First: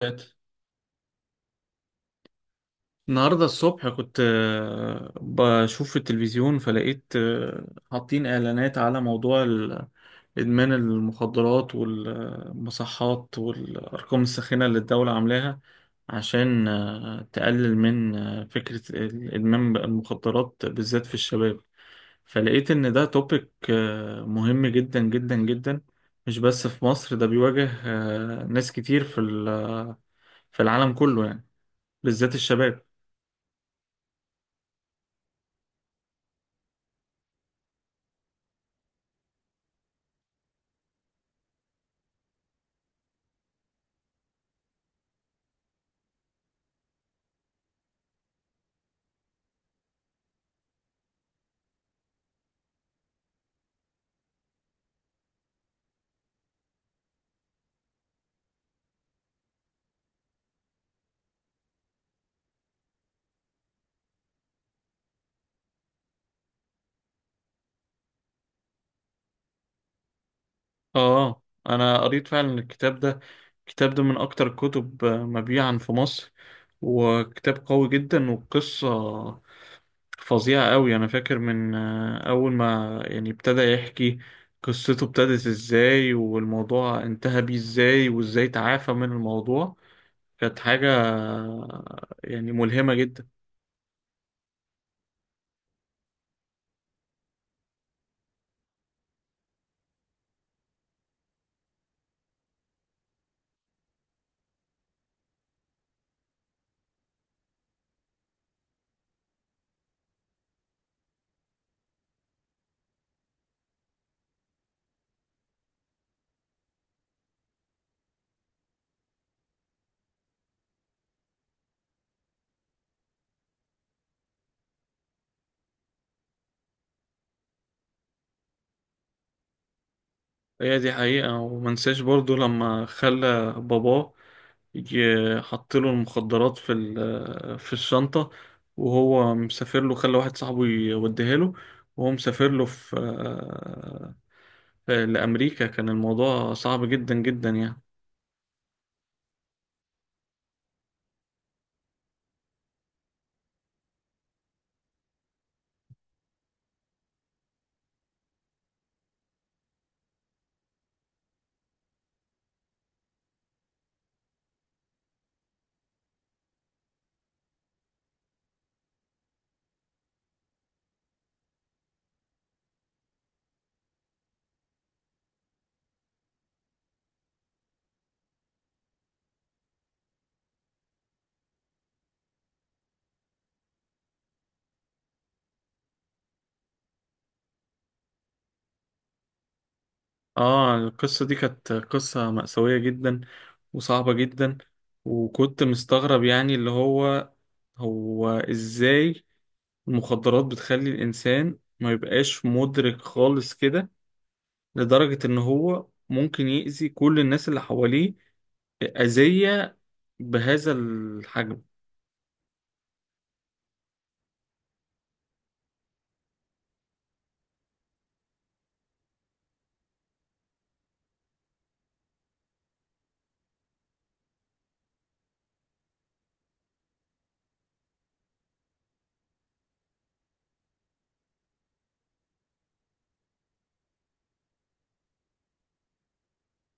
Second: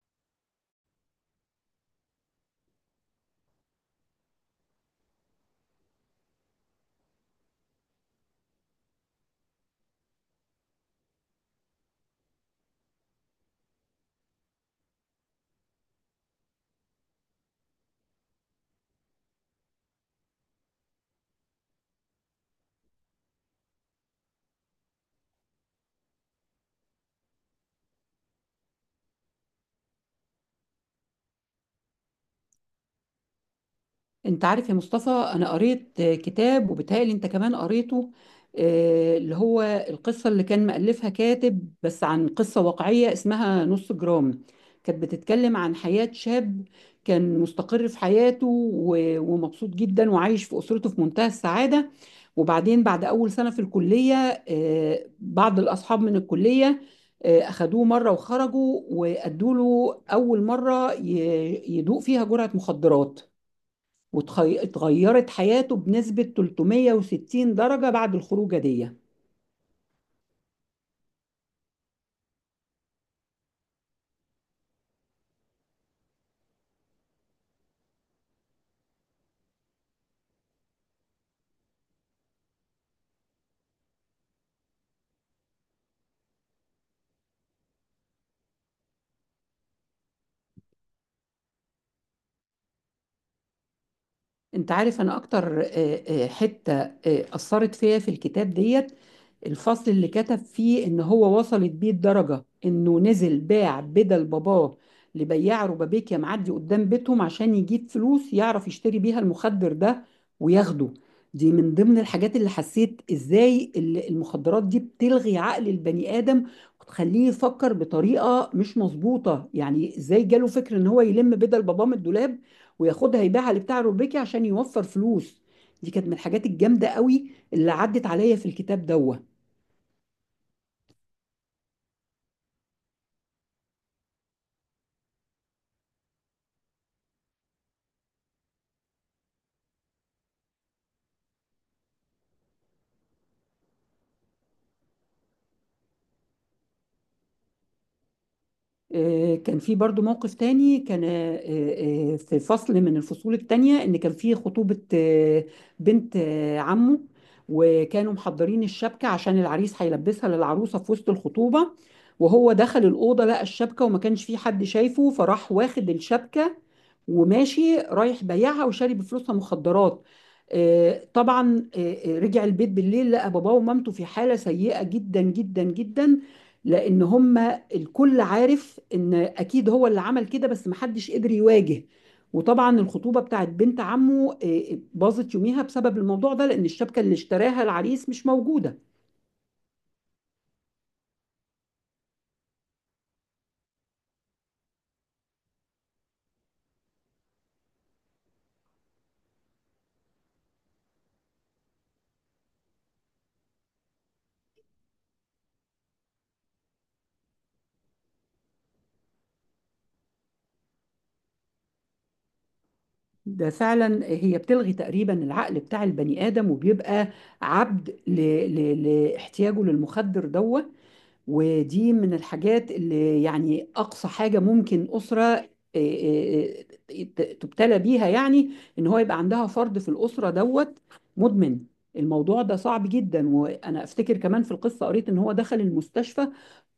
فات النهاردة الصبح كنت بشوف في التلفزيون فلقيت حاطين إعلانات على موضوع إدمان المخدرات والمصحات والأرقام الساخنة اللي الدولة عاملاها عشان تقلل من فكرة إدمان المخدرات بالذات في الشباب. فلقيت إن ده توبيك مهم جدا جدا جدا، مش بس في مصر، ده بيواجه ناس كتير في العالم كله يعني، بالذات الشباب. انت عارف يا مصطفى، انا قريت كتاب وبيتهيألي انت كمان قريته، اللي هو القصة اللي كان مألفها كاتب بس عن قصة واقعية اسمها نص جرام. كانت بتتكلم عن حياة شاب كان مستقر في حياته و- ومبسوط جدا وعايش في أسرته في منتهى السعادة. وبعدين بعد أول سنة في الكلية، بعض الأصحاب من الكلية أخدوه مرة وخرجوا وأدوا له أول مرة يدوق فيها جرعة مخدرات، واتغيرت حياته بنسبة 360 درجة بعد الخروجة دي. اه، انا قريت فعلا الكتاب ده. الكتاب ده من اكتر الكتب مبيعا في مصر، وكتاب قوي جدا، وقصة فظيعة قوي. انا فاكر من اول ما يعني ابتدى يحكي قصته، ابتدت ازاي والموضوع انتهى بيه ازاي وازاي تعافى من الموضوع. كانت حاجة يعني ملهمة جدا. انت عارف، انا اكتر حتة اثرت فيا في الكتاب ديت الفصل اللي كتب فيه ان هو وصلت بيه الدرجة انه نزل باع بدل باباه لبياع ربابيكيا معدي قدام بيتهم عشان يجيب فلوس يعرف يشتري بيها المخدر ده وياخده. دي من ضمن الحاجات اللي حسيت ازاي المخدرات دي بتلغي عقل البني ادم وتخليه يفكر بطريقة مش مظبوطة. يعني ازاي جاله فكر ان هو يلم بدل باباه من الدولاب وياخدها يبيعها لبتاع روبيكي عشان يوفر فلوس. دي كانت من الحاجات الجامده قوي اللي عدت عليا في الكتاب دوه. هي دي حقيقة، ومنساش برضو لما خلى باباه يجي، حطله المخدرات في الشنطة وهو مسافر له، خلى واحد صاحبه يوديها له وهو مسافر له في لأمريكا. كان الموضوع صعب جدا جدا يعني. كان في برضو موقف تاني كان في فصل من الفصول التانية ان كان في خطوبة بنت عمه، وكانوا محضرين الشبكة عشان العريس هيلبسها للعروسة في وسط الخطوبة. وهو دخل الأوضة لقى الشبكة وما كانش في حد شايفه، فراح واخد الشبكة وماشي رايح بيعها وشاري بفلوسها مخدرات. طبعا رجع البيت بالليل لقى باباه ومامته في حالة سيئة جدا جدا جدا، لان هم الكل عارف ان اكيد هو اللي عمل كده، بس محدش قدر يواجه. وطبعا الخطوبه بتاعت بنت عمه باظت يوميها بسبب الموضوع ده لان الشبكه اللي اشتراها العريس مش موجوده. اه، القصة دي كانت قصة مأساوية جدا وصعبة جدا. وكنت مستغرب يعني اللي هو ازاي المخدرات بتخلي الإنسان ما يبقاش مدرك خالص كده، لدرجة إن هو ممكن يأذي كل الناس اللي حواليه أذية بهذا الحجم. ده فعلا هي بتلغي تقريبا العقل بتاع البني ادم وبيبقى عبد ل... لاحتياجه للمخدر دوه. ودي من الحاجات اللي يعني أقصى حاجة ممكن أسرة آه، تبتلى بيها، يعني إن هو يبقى عندها فرد في الأسرة دوت مدمن. الموضوع ده صعب جدا، وأنا أفتكر كمان في القصة قريت إن هو دخل المستشفى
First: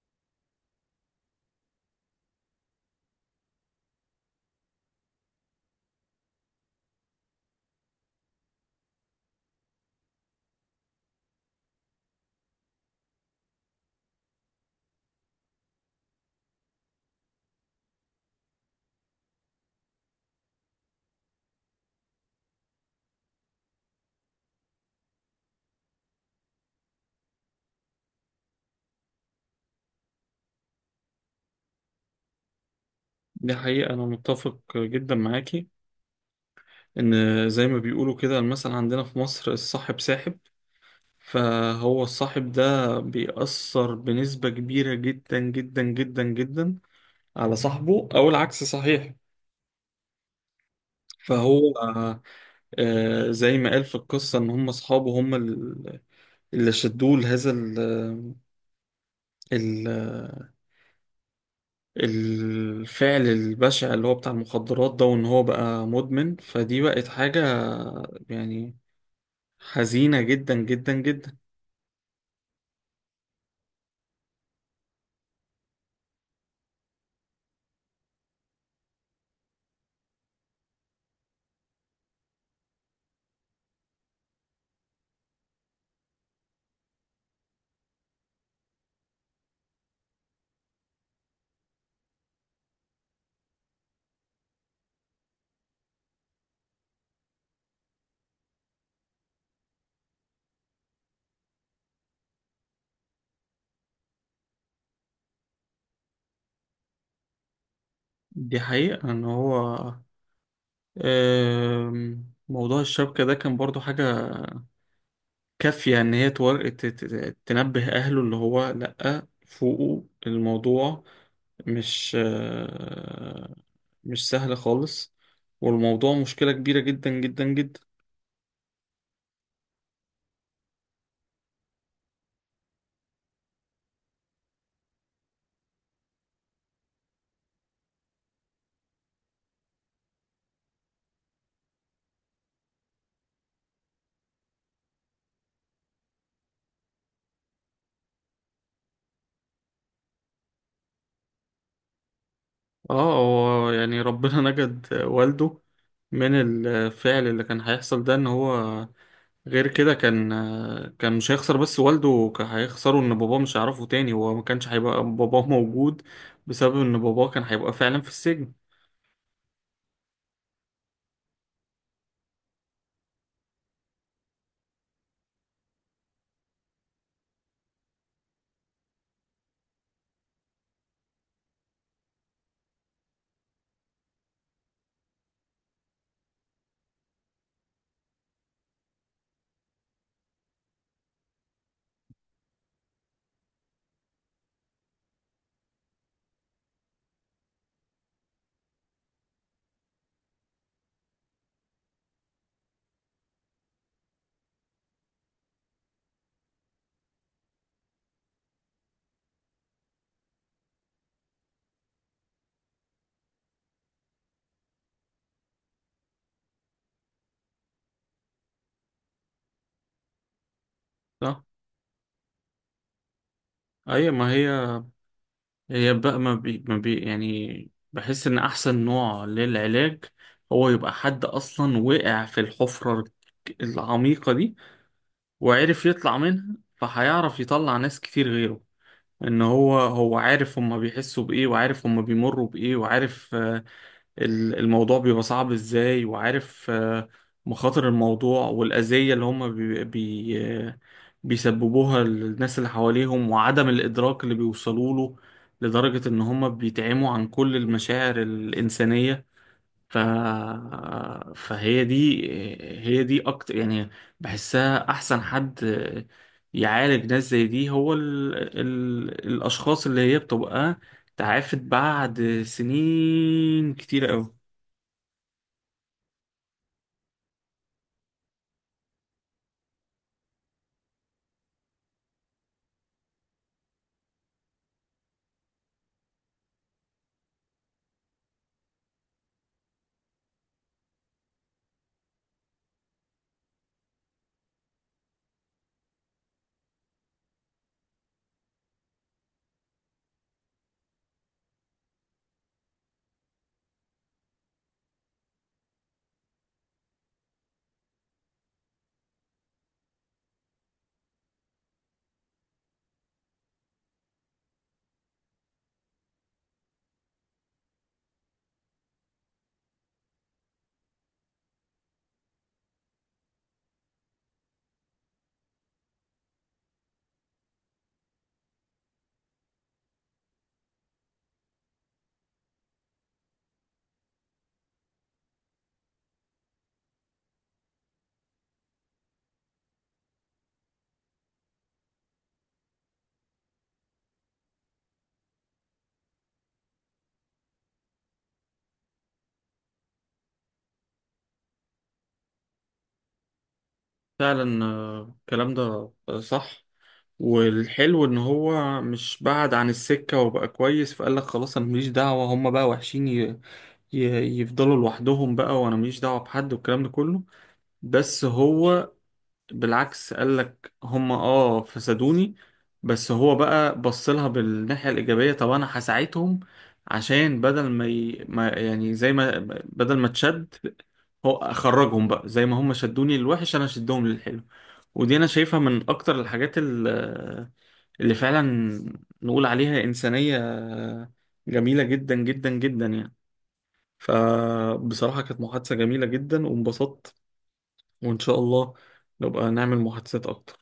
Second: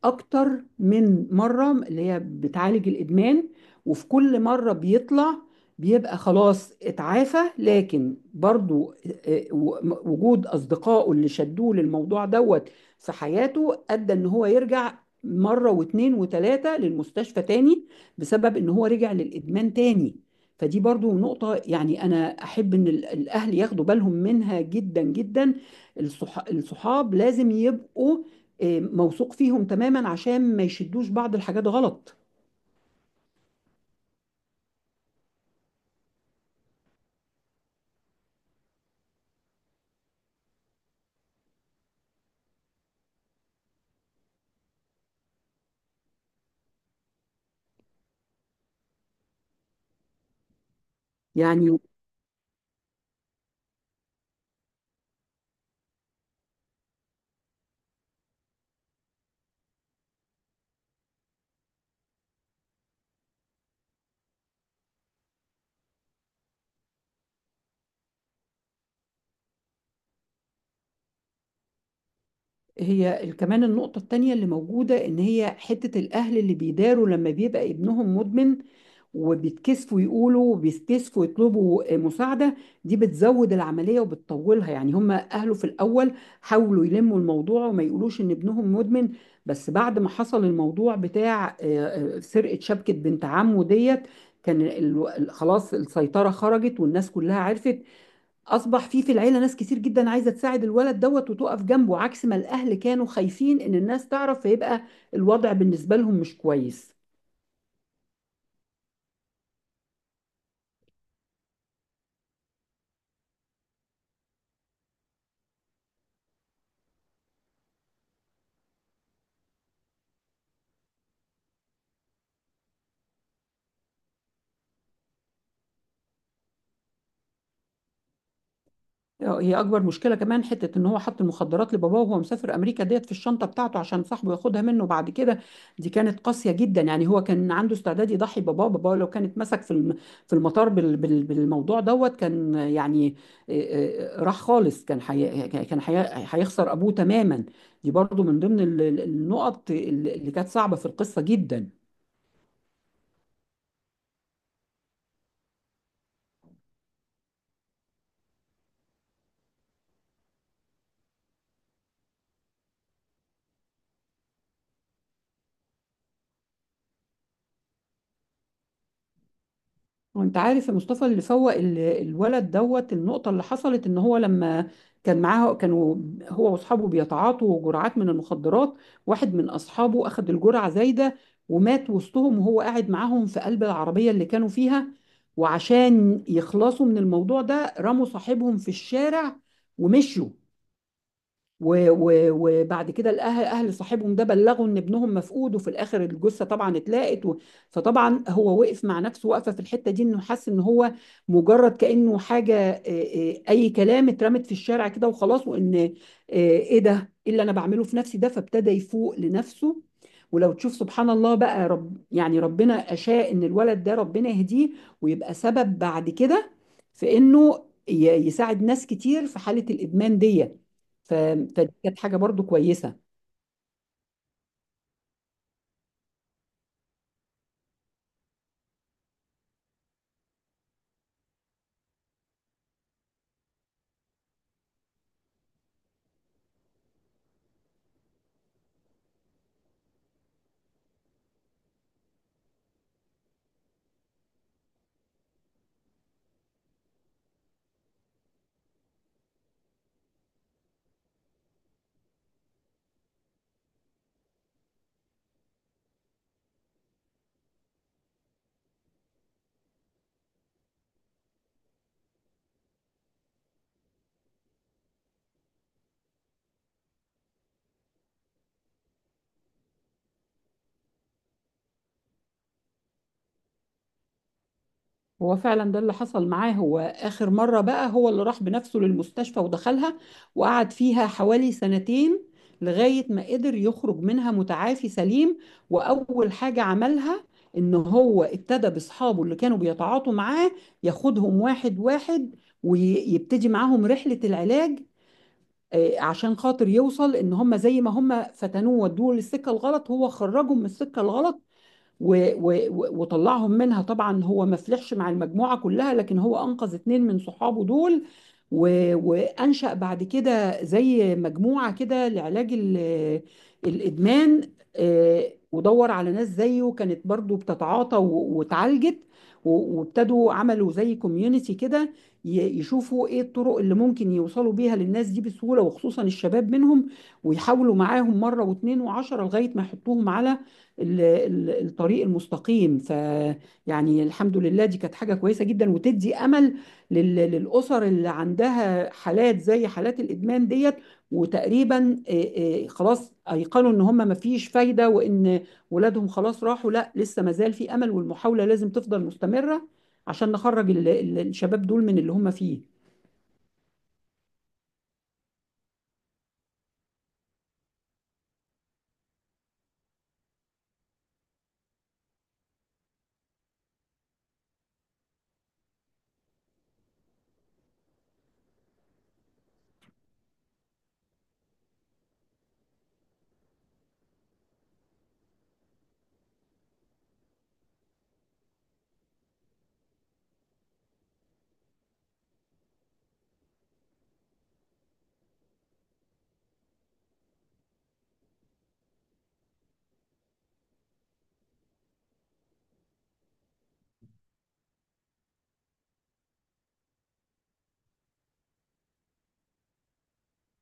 اكتر من مرة اللي هي بتعالج الادمان، وفي كل مرة بيطلع بيبقى خلاص اتعافى، لكن برضو وجود اصدقائه اللي شدوه للموضوع دوت في حياته ادى ان هو يرجع مرة واتنين وتلاتة للمستشفى تاني بسبب ان هو رجع للادمان تاني. فدي برضو نقطة يعني انا احب ان الاهل ياخدوا بالهم منها جدا جدا. الصحاب لازم يبقوا موثوق فيهم تماما عشان ما يشدوش بعض الحاجات غلط دي حقيقة، أنا متفق جدا معاكي. إن زي ما بيقولوا كده، المثل عندنا في مصر: الصاحب ساحب. فهو الصاحب ده بيأثر بنسبة كبيرة جدا جدا جدا جدا على صاحبه، أو العكس صحيح. فهو يعني. زي ما قال في القصة إن هم أصحابه هم اللي شدوه لهذا ال- الفعل البشع اللي هو بتاع المخدرات ده، وان هو بقى مدمن. فدي بقت حاجة يعني حزينة جدا جدا جدا. هي كمان النقطة التانية اللي موجودة إن هي حتة الأهل اللي بيداروا لما بيبقى ابنهم مدمن وبيتكسفوا يقولوا وبيتكسفوا يطلبوا مساعدة، دي بتزود العملية وبتطولها. يعني هم أهله في الأول حاولوا يلموا الموضوع وما يقولوش إن ابنهم مدمن، بس بعد ما حصل الموضوع بتاع سرقة شبكة بنت عمه ديت كان خلاص السيطرة خرجت والناس كلها عرفت. اصبح في في العيله ناس كتير جدا عايزه تساعد الولد دوت وتقف جنبه، عكس ما الاهل كانوا خايفين ان الناس تعرف فيبقى الوضع بالنسبه لهم مش كويس. دي حقيقة ان هو، موضوع الشبكة ده كان برضو حاجة كافية ان هي تنبه اهله اللي هو لأ، فوقه الموضوع مش مش سهل خالص، والموضوع مشكلة كبيرة جدا جدا جدا. هي اكبر مشكله كمان حته ان هو حط المخدرات لباباه وهو مسافر امريكا ديت في الشنطه بتاعته عشان صاحبه ياخدها منه بعد كده. دي كانت قاسيه جدا، يعني هو كان عنده استعداد يضحي باباه باباه لو كانت مسك في في المطار بالموضوع دوت، كان يعني راح خالص. هيخسر ابوه تماما. دي برضو من ضمن النقط اللي كانت صعبه في القصه جدا. اه، هو يعني ربنا نجد والده من الفعل اللي كان هيحصل ده، ان هو غير كده كان مش هيخسر بس والده، كان هيخسره ان باباه مش هيعرفه تاني، هو ما كانش هيبقى باباه موجود بسبب ان باباه كان هيبقى فعلا في السجن. وانت عارف يا مصطفى، اللي فوق الولد دوت النقطة اللي حصلت ان هو لما كان معاه كانوا هو واصحابه بيتعاطوا جرعات من المخدرات، واحد من اصحابه اخذ الجرعة زايدة ومات وسطهم وهو قاعد معاهم في قلب العربية اللي كانوا فيها، وعشان يخلصوا من الموضوع ده رموا صاحبهم في الشارع ومشوا. و- و- وبعد كده الاهل اهل صاحبهم ده بلغوا ان ابنهم مفقود وفي الاخر الجثه طبعا اتلاقت. و... فطبعا هو وقف مع نفسه واقفه في الحته دي انه حس ان هو مجرد كانه حاجه اي كلام اترمت في الشارع كده وخلاص. وان ايه ده، ايه اللي انا بعمله في نفسي ده؟ فابتدى يفوق لنفسه. ولو تشوف سبحان الله بقى، رب يعني ربنا اشاء ان الولد ده ربنا يهديه ويبقى سبب بعد كده في انه يساعد ناس كتير في حاله الادمان دي. ف- صح. فدي كانت حاجة برضو كويسة. ايوه، ما هي هي بقى ما بي ما بي يعني بحس ان احسن نوع للعلاج هو يبقى حد اصلا وقع في الحفرة العميقة دي وعرف يطلع منها، فهيعرف يطلع ناس كتير غيره. ان هو عارف هما بيحسوا بايه، وعارف هما بيمروا بايه، وعارف الموضوع بيبقى صعب ازاي، وعارف مخاطر الموضوع، والاذية اللي هما بي بي آه، بيسببوها للناس اللي حواليهم، وعدم الادراك اللي بيوصلوا له لدرجة ان هما بيتعموا عن كل المشاعر الانسانية. ف... فهي دي هي دي اكتر يعني بحسها احسن حد يعالج ناس زي دي، هو الاشخاص اللي هي بتبقى تعافت بعد سنين كتير قوي. هو فعلا ده اللي حصل معاه، هو آخر مرة بقى هو اللي راح بنفسه للمستشفى ودخلها وقعد فيها حوالي سنتين لغاية ما قدر يخرج منها متعافي سليم. وأول حاجة عملها إن هو ابتدى بأصحابه اللي كانوا بيتعاطوا معاه ياخدهم واحد واحد ويبتدي معاهم رحلة العلاج، عشان خاطر يوصل إن هم زي ما هم فتنوه ودوه للسكة الغلط هو خرجهم من السكة الغلط. و- و- و- وطلعهم منها. طبعا هو ما فلحش مع المجموعة كلها، لكن هو أنقذ اتنين من صحابه دول، و- وأنشأ بعد كده زي مجموعة كده لعلاج الإدمان. ودور على ناس زيه كانت برضو بتتعاطى واتعالجت، وابتدوا عملوا زي كوميونيتي كده يشوفوا ايه الطرق اللي ممكن يوصلوا بيها للناس دي بسهولة وخصوصا الشباب منهم، ويحاولوا معاهم مرة واتنين وعشرة لغاية ما يحطوهم على الطريق المستقيم. فيعني الحمد لله دي كانت حاجة كويسة جدا وتدي أمل للأسر اللي عندها حالات زي حالات الإدمان ديت وتقريبا خلاص أيقنوا إن هم مفيش فايدة وإن ولادهم خلاص راحوا. لا، لسه مازال في أمل والمحاولة لازم تفضل مستمرة عشان نخرج الشباب دول من اللي هم فيه. فعلا الكلام ده صح. والحلو ان هو مش بعد عن السكة وبقى كويس فقال لك: خلاص انا ماليش دعوة، هما بقى وحشين ي... يفضلوا لوحدهم بقى وانا ماليش دعوة بحد والكلام ده كله. بس هو بالعكس قال لك: هم اه فسدوني، بس هو بقى بص لها بالناحية الإيجابية، طب أنا هساعدهم. عشان بدل ما، ي... ما يعني زي ما بدل ما تشد، هو أخرجهم بقى. زي ما هم شدوني للوحش، أنا شدهم للحلو. ودي أنا شايفها من أكتر الحاجات اللي فعلا نقول عليها إنسانية جميلة جدا جدا جدا يعني. فبصراحة كانت محادثة جميلة جدا وانبسطت، وإن شاء الله نبقى نعمل محادثات أكتر.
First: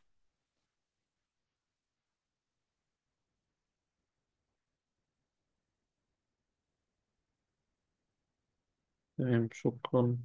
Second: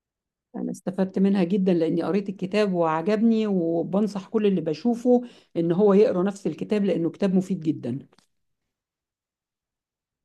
أنا استفدت منها جدا لأني قريت الكتاب وعجبني، وبنصح كل اللي بشوفه إن هو يقرأ نفس الكتاب لأنه كتاب مفيد جدا. تمام، شكرا.